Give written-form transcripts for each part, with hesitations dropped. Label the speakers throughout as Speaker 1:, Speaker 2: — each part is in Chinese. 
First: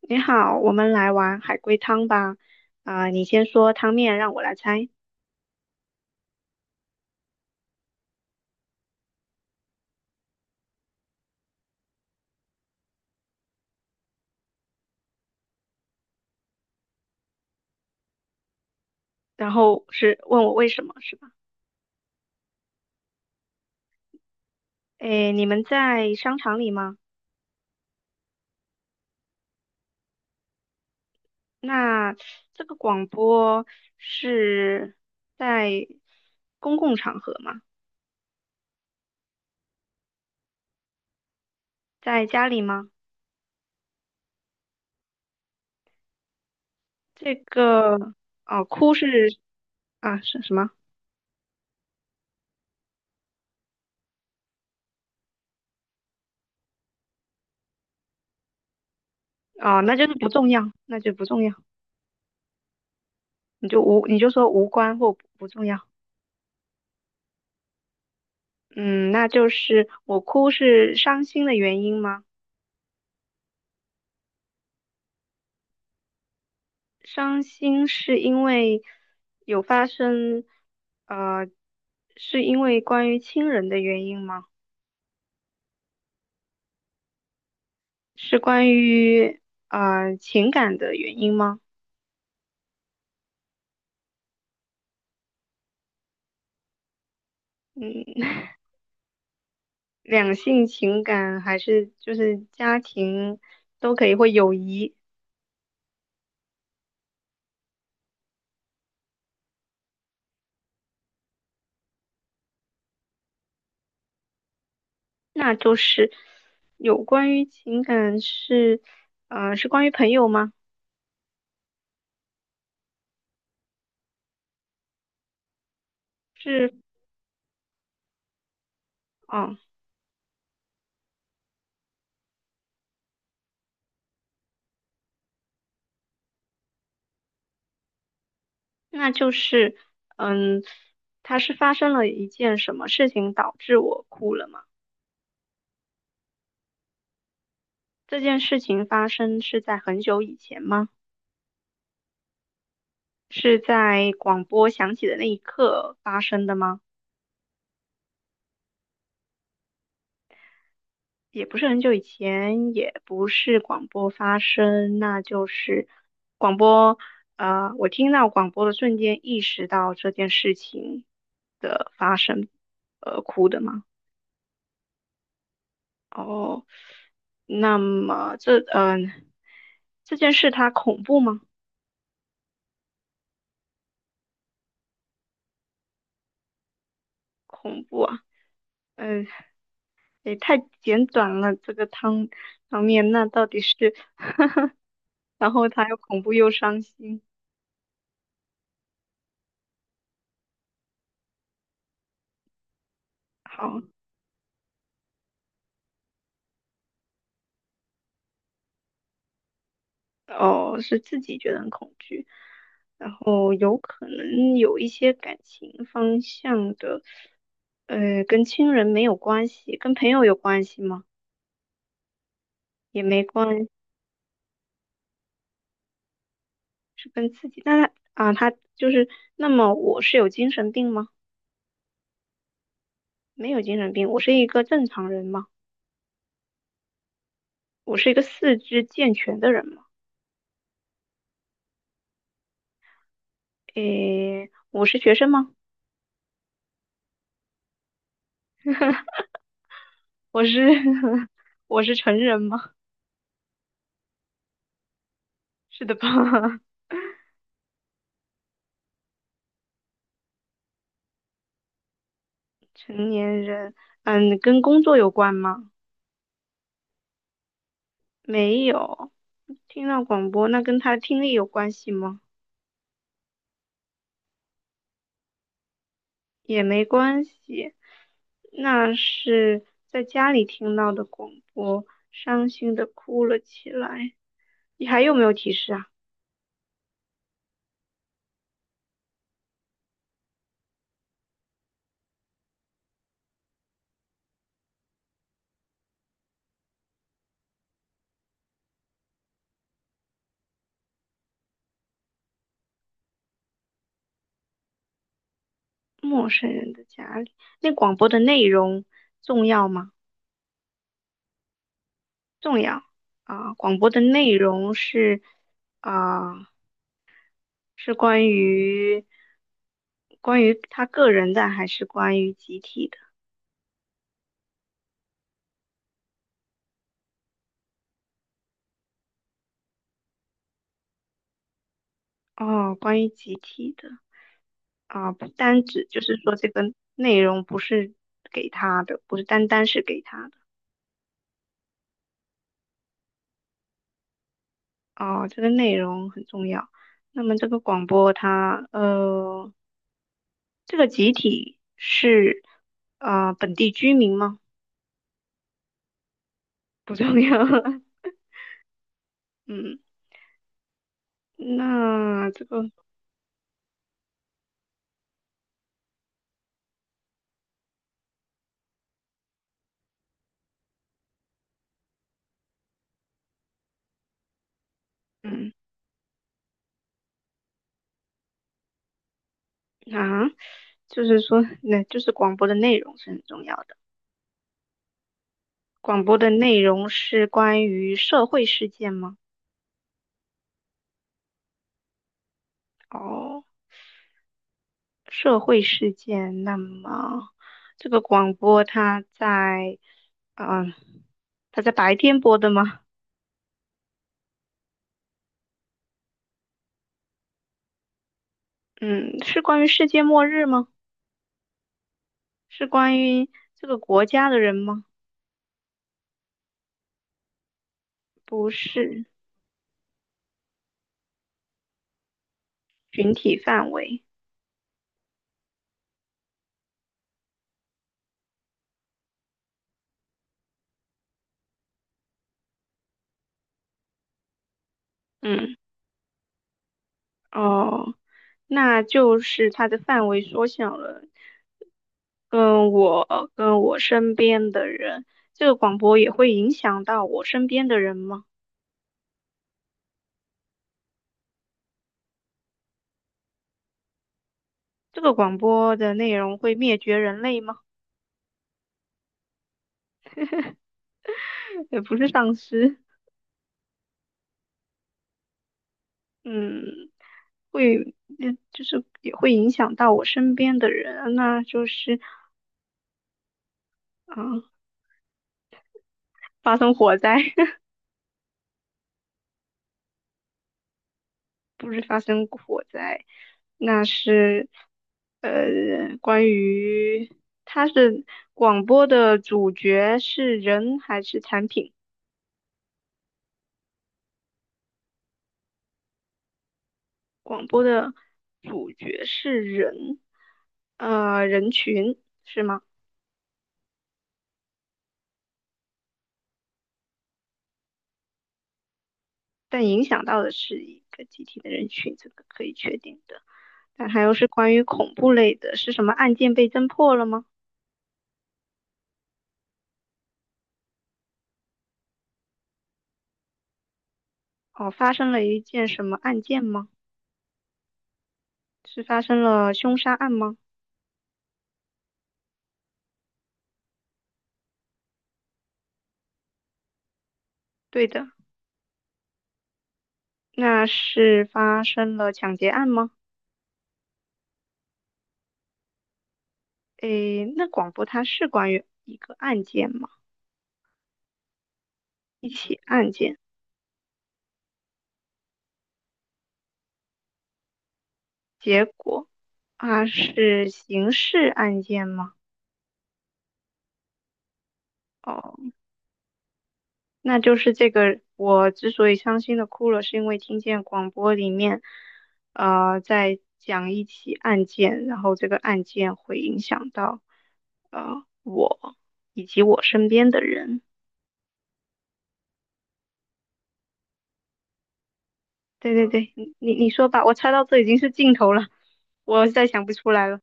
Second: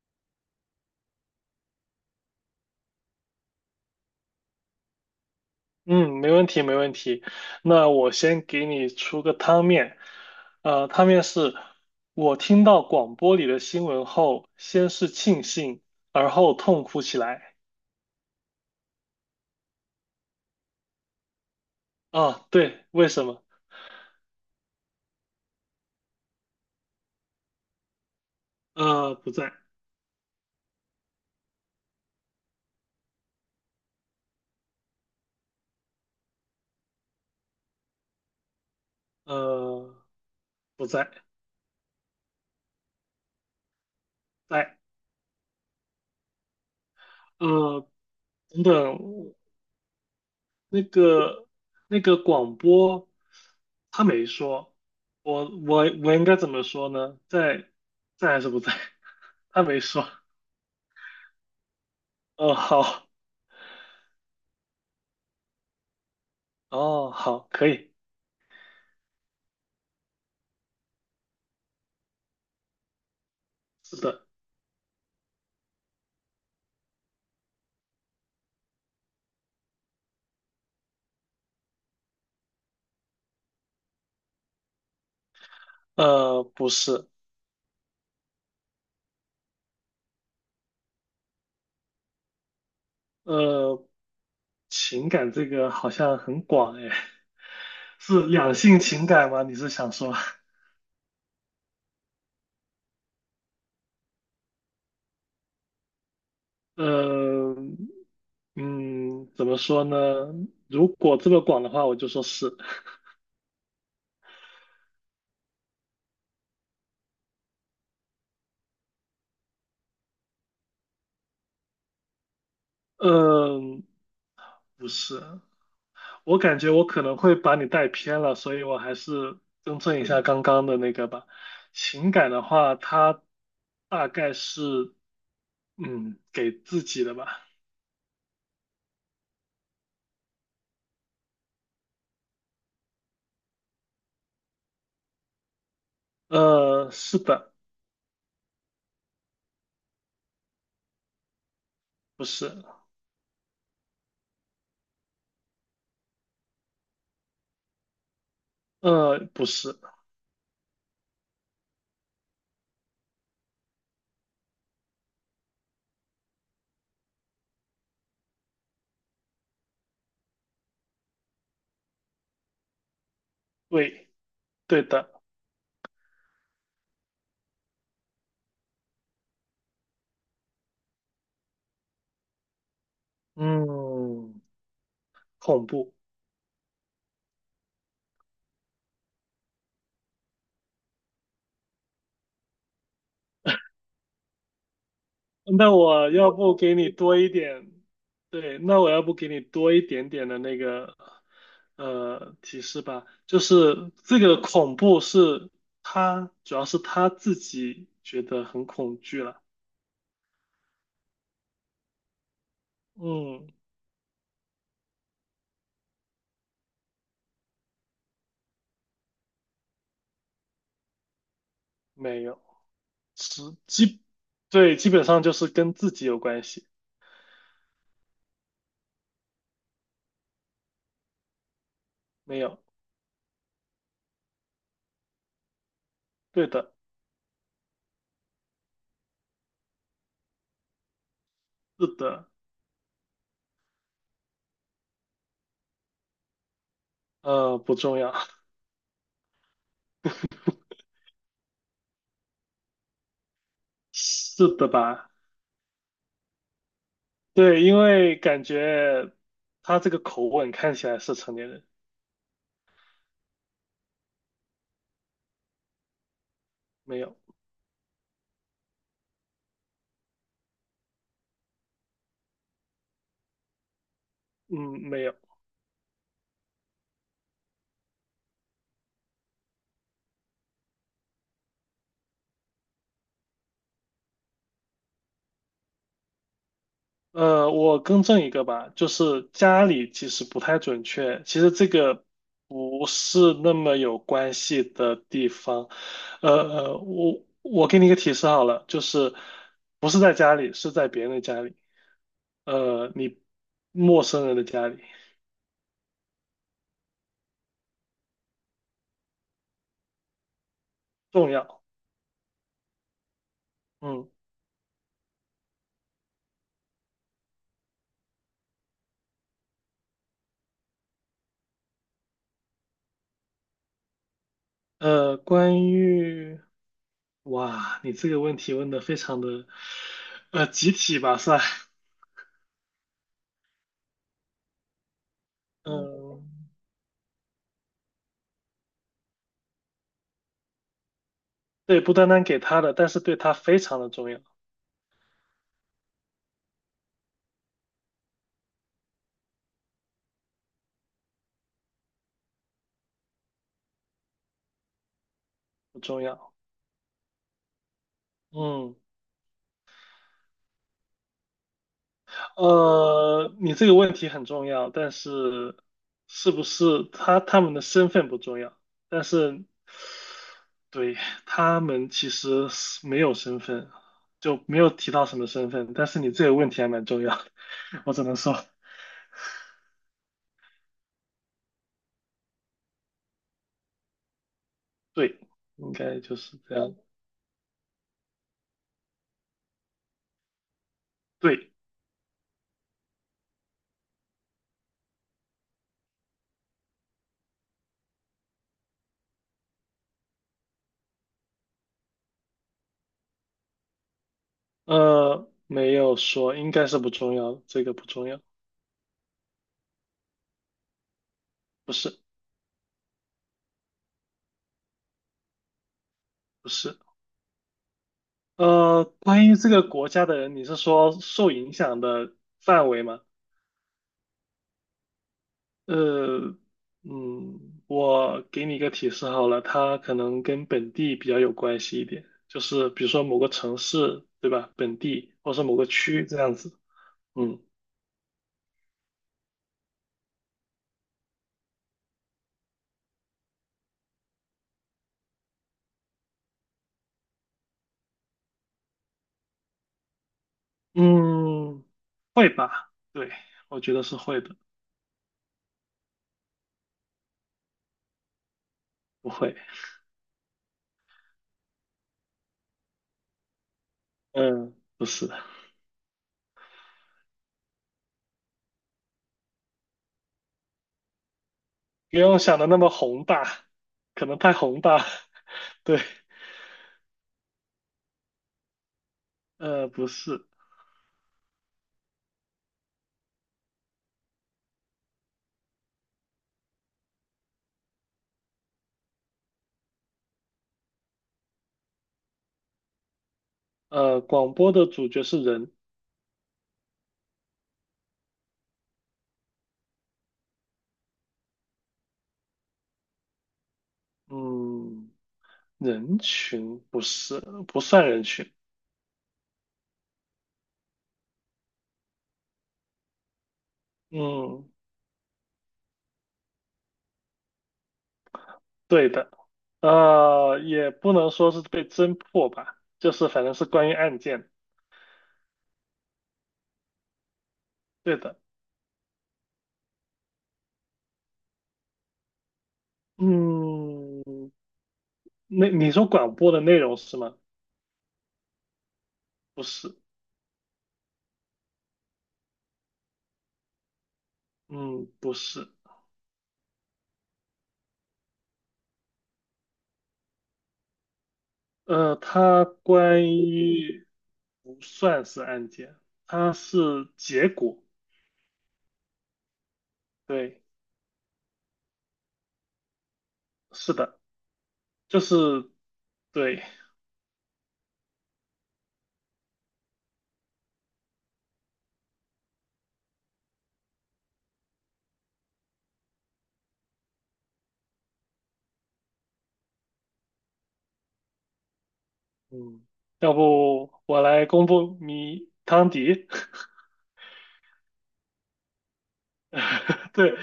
Speaker 1: 你好，我们来玩海龟汤吧。啊、你先说汤面，让我来猜，
Speaker 2: 嗯，没问题，没问题。那我先给你出个汤面，汤面是我听到广播里的新闻后，先是庆幸，而后痛哭起来。
Speaker 1: 然后是问我为什么，是吧？
Speaker 2: 啊，对，为什么？
Speaker 1: 诶，你们在商场里吗？
Speaker 2: 不在，
Speaker 1: 那这个广播是在公共场合吗？
Speaker 2: 呃，不在，
Speaker 1: 在家里吗？
Speaker 2: 在，
Speaker 1: 这
Speaker 2: 呃，
Speaker 1: 个
Speaker 2: 等
Speaker 1: 哦，哭
Speaker 2: 等，
Speaker 1: 是啊是什么？
Speaker 2: 那个那个广播他没说，我我我应该怎么说呢？在在还是不在？他没
Speaker 1: 哦，那就
Speaker 2: 说。
Speaker 1: 是不重要，那就不重要，
Speaker 2: 呃，好。
Speaker 1: 你就无你就说无关或不重要。
Speaker 2: 哦，好，可以，
Speaker 1: 嗯，那就是我哭是伤心的原因吗？
Speaker 2: 是的，
Speaker 1: 伤心是因为有发生，呃，是因为关于亲人的原因吗？
Speaker 2: 不是，
Speaker 1: 是关于情感的原因吗？
Speaker 2: 呃，情感这个好像很广哎，
Speaker 1: 嗯，
Speaker 2: 是两性情感吗？你是想说，
Speaker 1: 两性情感还是就是家庭都可以，或友谊，
Speaker 2: 呃，嗯，怎么说呢？如果这么广的话，我就说是，
Speaker 1: 那就是有关于情感是，是关于朋友吗？
Speaker 2: 嗯、不是，我感觉
Speaker 1: 是，
Speaker 2: 我可能会把你带偏了，所以我还是
Speaker 1: 哦，
Speaker 2: 更正一下刚刚的那个吧。情感的话，它大概是，嗯，给自己的吧。
Speaker 1: 那就是，嗯，它是发生了一件什么事情导致我哭了吗？
Speaker 2: 是的。
Speaker 1: 这件事情发生是在很久以前吗？
Speaker 2: 不是，
Speaker 1: 是在广播响起的那一刻发生的吗？
Speaker 2: 不是，
Speaker 1: 也不是很久以前，也不是广播发生，那就是广播。我听到广播的瞬间意识到这件事情，哭的吗？
Speaker 2: 对，对的，
Speaker 1: 哦，那么这件事它恐怖吗？
Speaker 2: 嗯，恐怖。
Speaker 1: 恐怖啊，嗯、也太简短了。这个汤面，那到底是然后
Speaker 2: 那
Speaker 1: 他又
Speaker 2: 我
Speaker 1: 恐
Speaker 2: 要
Speaker 1: 怖又
Speaker 2: 不给
Speaker 1: 伤
Speaker 2: 你多
Speaker 1: 心。
Speaker 2: 一点，对，那我要不给你多一点点的那个，提示吧，就
Speaker 1: 好，
Speaker 2: 是这个恐怖是他，主要是他自己觉得很恐惧了，
Speaker 1: 哦，是自己觉得很恐惧，然
Speaker 2: 嗯，
Speaker 1: 后有可能有一些感情方向的，跟亲人没有关系，跟朋友有关系吗？
Speaker 2: 没有，
Speaker 1: 也没
Speaker 2: 是
Speaker 1: 关系
Speaker 2: 基，对，基本上就是跟自己有关系，
Speaker 1: 是跟自己。那他啊，他就是，那么我是有精神病吗？
Speaker 2: 没有，
Speaker 1: 没有精神病，我是一个正常人吗？
Speaker 2: 对的，
Speaker 1: 我是一个四肢健全的人吗？
Speaker 2: 是的，
Speaker 1: 诶，我是学生吗？
Speaker 2: 不重要，
Speaker 1: 我是 我是成人吗？
Speaker 2: 是的吧？
Speaker 1: 是的吧？
Speaker 2: 对，因为感觉他这个口吻看起来是成年人，
Speaker 1: 成年人，嗯，跟工作有关吗？
Speaker 2: 没有，
Speaker 1: 没有，听到广播，那跟他的听力有关系吗？
Speaker 2: 嗯，没有。
Speaker 1: 也没关系，那是在家里听到的广播，伤心的哭了起来。你还有没有提示啊？
Speaker 2: 我更正一个吧，就是家里其实不太准确，其实这个不是那么有关系的地方。我给你一个提示好了，就是不是在家里，是在别人的家里，呃，你陌生人的家里
Speaker 1: 陌生人的家里，那广播的内容重要吗？
Speaker 2: 重要。
Speaker 1: 重要啊，广播的
Speaker 2: 嗯，
Speaker 1: 内容是啊。是关于关于他个人的，还是关于集体的？
Speaker 2: 关于。哇，你这个问题问的非常的，集体吧算，
Speaker 1: 哦，关于集体的啊，不单
Speaker 2: 嗯，
Speaker 1: 指就是说这
Speaker 2: 嗯
Speaker 1: 个内容不是给他的，不是单单是给他的
Speaker 2: 对，不单单给他的，但是对他非常的重要，
Speaker 1: 哦，这个内容很重要。那么这个广播它,这个集体是啊本地居民吗？
Speaker 2: 不重要。
Speaker 1: 不重要。
Speaker 2: 嗯，
Speaker 1: 嗯，那这个
Speaker 2: 你这个问题很重要，但是是不是他们的身份不重要，但是对他们其实是没有身份，就没有提到什么身
Speaker 1: 嗯
Speaker 2: 份，但是你这个问题还蛮重要的，我只能说
Speaker 1: 啊，就是说那就是广播的内容是很重要的。
Speaker 2: 对，应该
Speaker 1: 广
Speaker 2: 就
Speaker 1: 播的
Speaker 2: 是这
Speaker 1: 内
Speaker 2: 样。
Speaker 1: 容是关于社会事件吗？
Speaker 2: 对。
Speaker 1: 哦，社会事件。那么这个广播它在，嗯、它在白天播的吗？
Speaker 2: 没有说，应该是不重要，这个不重要，
Speaker 1: 嗯，是关于世界末日吗？
Speaker 2: 不是，
Speaker 1: 是关于这个国家的人吗？
Speaker 2: 不是。
Speaker 1: 不是，
Speaker 2: 关于这个国家的人，你是说受影响的范围吗？
Speaker 1: 群体范围。
Speaker 2: 呃，嗯，我给你一个提示好了，它可能跟本地比较有关系一点，就是比如说某个城市，对吧？本地或是
Speaker 1: 嗯，
Speaker 2: 某个区这样子。嗯
Speaker 1: 哦，那就是它的范围缩小了。跟我身边的人，这个广播也会影响到我身边的人吗？
Speaker 2: 嗯，会吧？对，我觉得是会的，
Speaker 1: 这个广播的内容会灭绝人类吗？
Speaker 2: 不会。
Speaker 1: 也不是丧尸，
Speaker 2: 嗯，不是。
Speaker 1: 嗯，会，嗯，就是也会影响到我身边的人，那就
Speaker 2: 不
Speaker 1: 是，
Speaker 2: 用想的那么宏大，可能太
Speaker 1: 嗯，
Speaker 2: 宏大。对，
Speaker 1: 发生火灾，
Speaker 2: 不是，
Speaker 1: 不是发生火灾，那是，关于它是广播的主角是人还是产品？
Speaker 2: 广播的主角是人，
Speaker 1: 广播的主角是人，人群是吗？
Speaker 2: 嗯，人群不是，不算人群，
Speaker 1: 但影响到的是一个集体的人群，这个可以确定的。但还有是
Speaker 2: 嗯，
Speaker 1: 关于恐怖类的，是什么案件被侦破了吗？
Speaker 2: 对的，也不能说是被侦破吧，就是反正是关于案件，
Speaker 1: 哦，发生了一件什么案件吗？
Speaker 2: 对的，
Speaker 1: 是发生了凶杀案吗？
Speaker 2: 嗯，那你说广播的内容是吗？
Speaker 1: 对的，
Speaker 2: 不是，
Speaker 1: 那是发生了抢劫案吗？
Speaker 2: 嗯，不是，
Speaker 1: 诶，那广播它是关于一个案件吗？一
Speaker 2: 它
Speaker 1: 起案
Speaker 2: 关
Speaker 1: 件，
Speaker 2: 于。不算是案件，它是结果。
Speaker 1: 结果啊
Speaker 2: 对，
Speaker 1: 是刑事案件吗？
Speaker 2: 是的，就
Speaker 1: 哦。
Speaker 2: 是对，
Speaker 1: 那就是这个，我之所以伤心的哭了，是因为听见广播里面，在讲一起案件，然后这个案件会影响到，我以及我身边的人。
Speaker 2: 嗯，要不我来公布谜汤
Speaker 1: 对对
Speaker 2: 迪。
Speaker 1: 对，你你 你说吧，我猜到这已经是尽头了，我再想不出 来
Speaker 2: 对，
Speaker 1: 了。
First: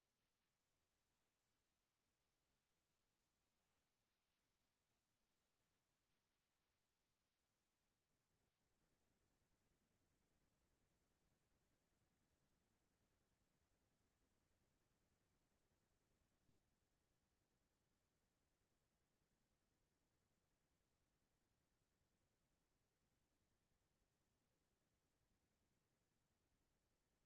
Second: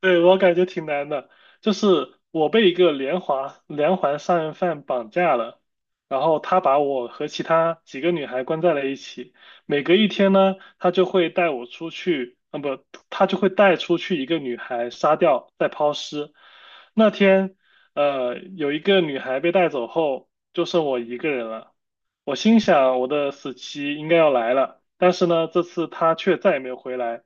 Speaker 2: 对，我感觉挺难的。就是我被一个连环杀人犯绑架了，然后他把我和其他几个女孩关在了一起。每隔一天呢，他就会带我出去，啊不，他就会带出去一个女孩杀掉，再抛尸。那天，有一个女孩被带走后，就剩我一个人了。我心想，我的死期应该要来了，但是呢，这次她却再也没有回来。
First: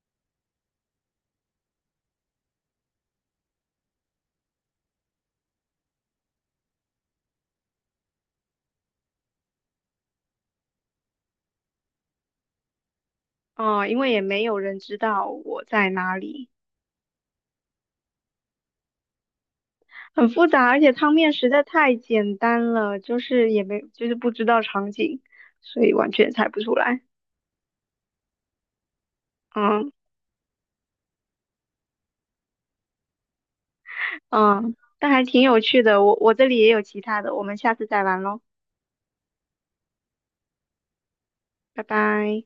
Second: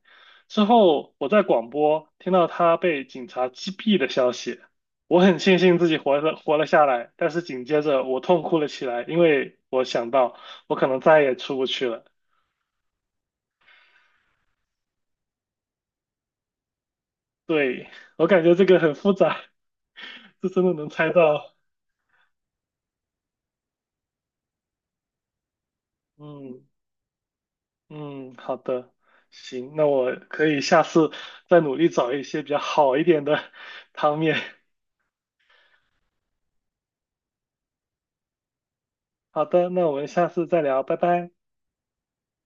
Speaker 2: 之后，我在广播听到他被警察击毙的消息，我很庆幸自己活了下来，但是紧接着我痛哭了起来，因为我想到我可能再也出不去了。
Speaker 1: 哦，因为也没有人知道我在哪里，
Speaker 2: 对，我感觉这个很复杂，
Speaker 1: 很 复
Speaker 2: 这真
Speaker 1: 杂，
Speaker 2: 的
Speaker 1: 而
Speaker 2: 能
Speaker 1: 且
Speaker 2: 猜
Speaker 1: 汤面实
Speaker 2: 到。
Speaker 1: 在太简单了，就是也没就是不知道场景，所以完全猜不
Speaker 2: 嗯
Speaker 1: 出来。
Speaker 2: 嗯，好的，行，那
Speaker 1: 嗯。
Speaker 2: 我可以下次再努力找一些比较好一点的汤面。
Speaker 1: 嗯，但还挺有趣的。我这里也有其他的，我们下次再玩喽，
Speaker 2: 好的，那我们下次再聊，拜拜。
Speaker 1: 拜拜。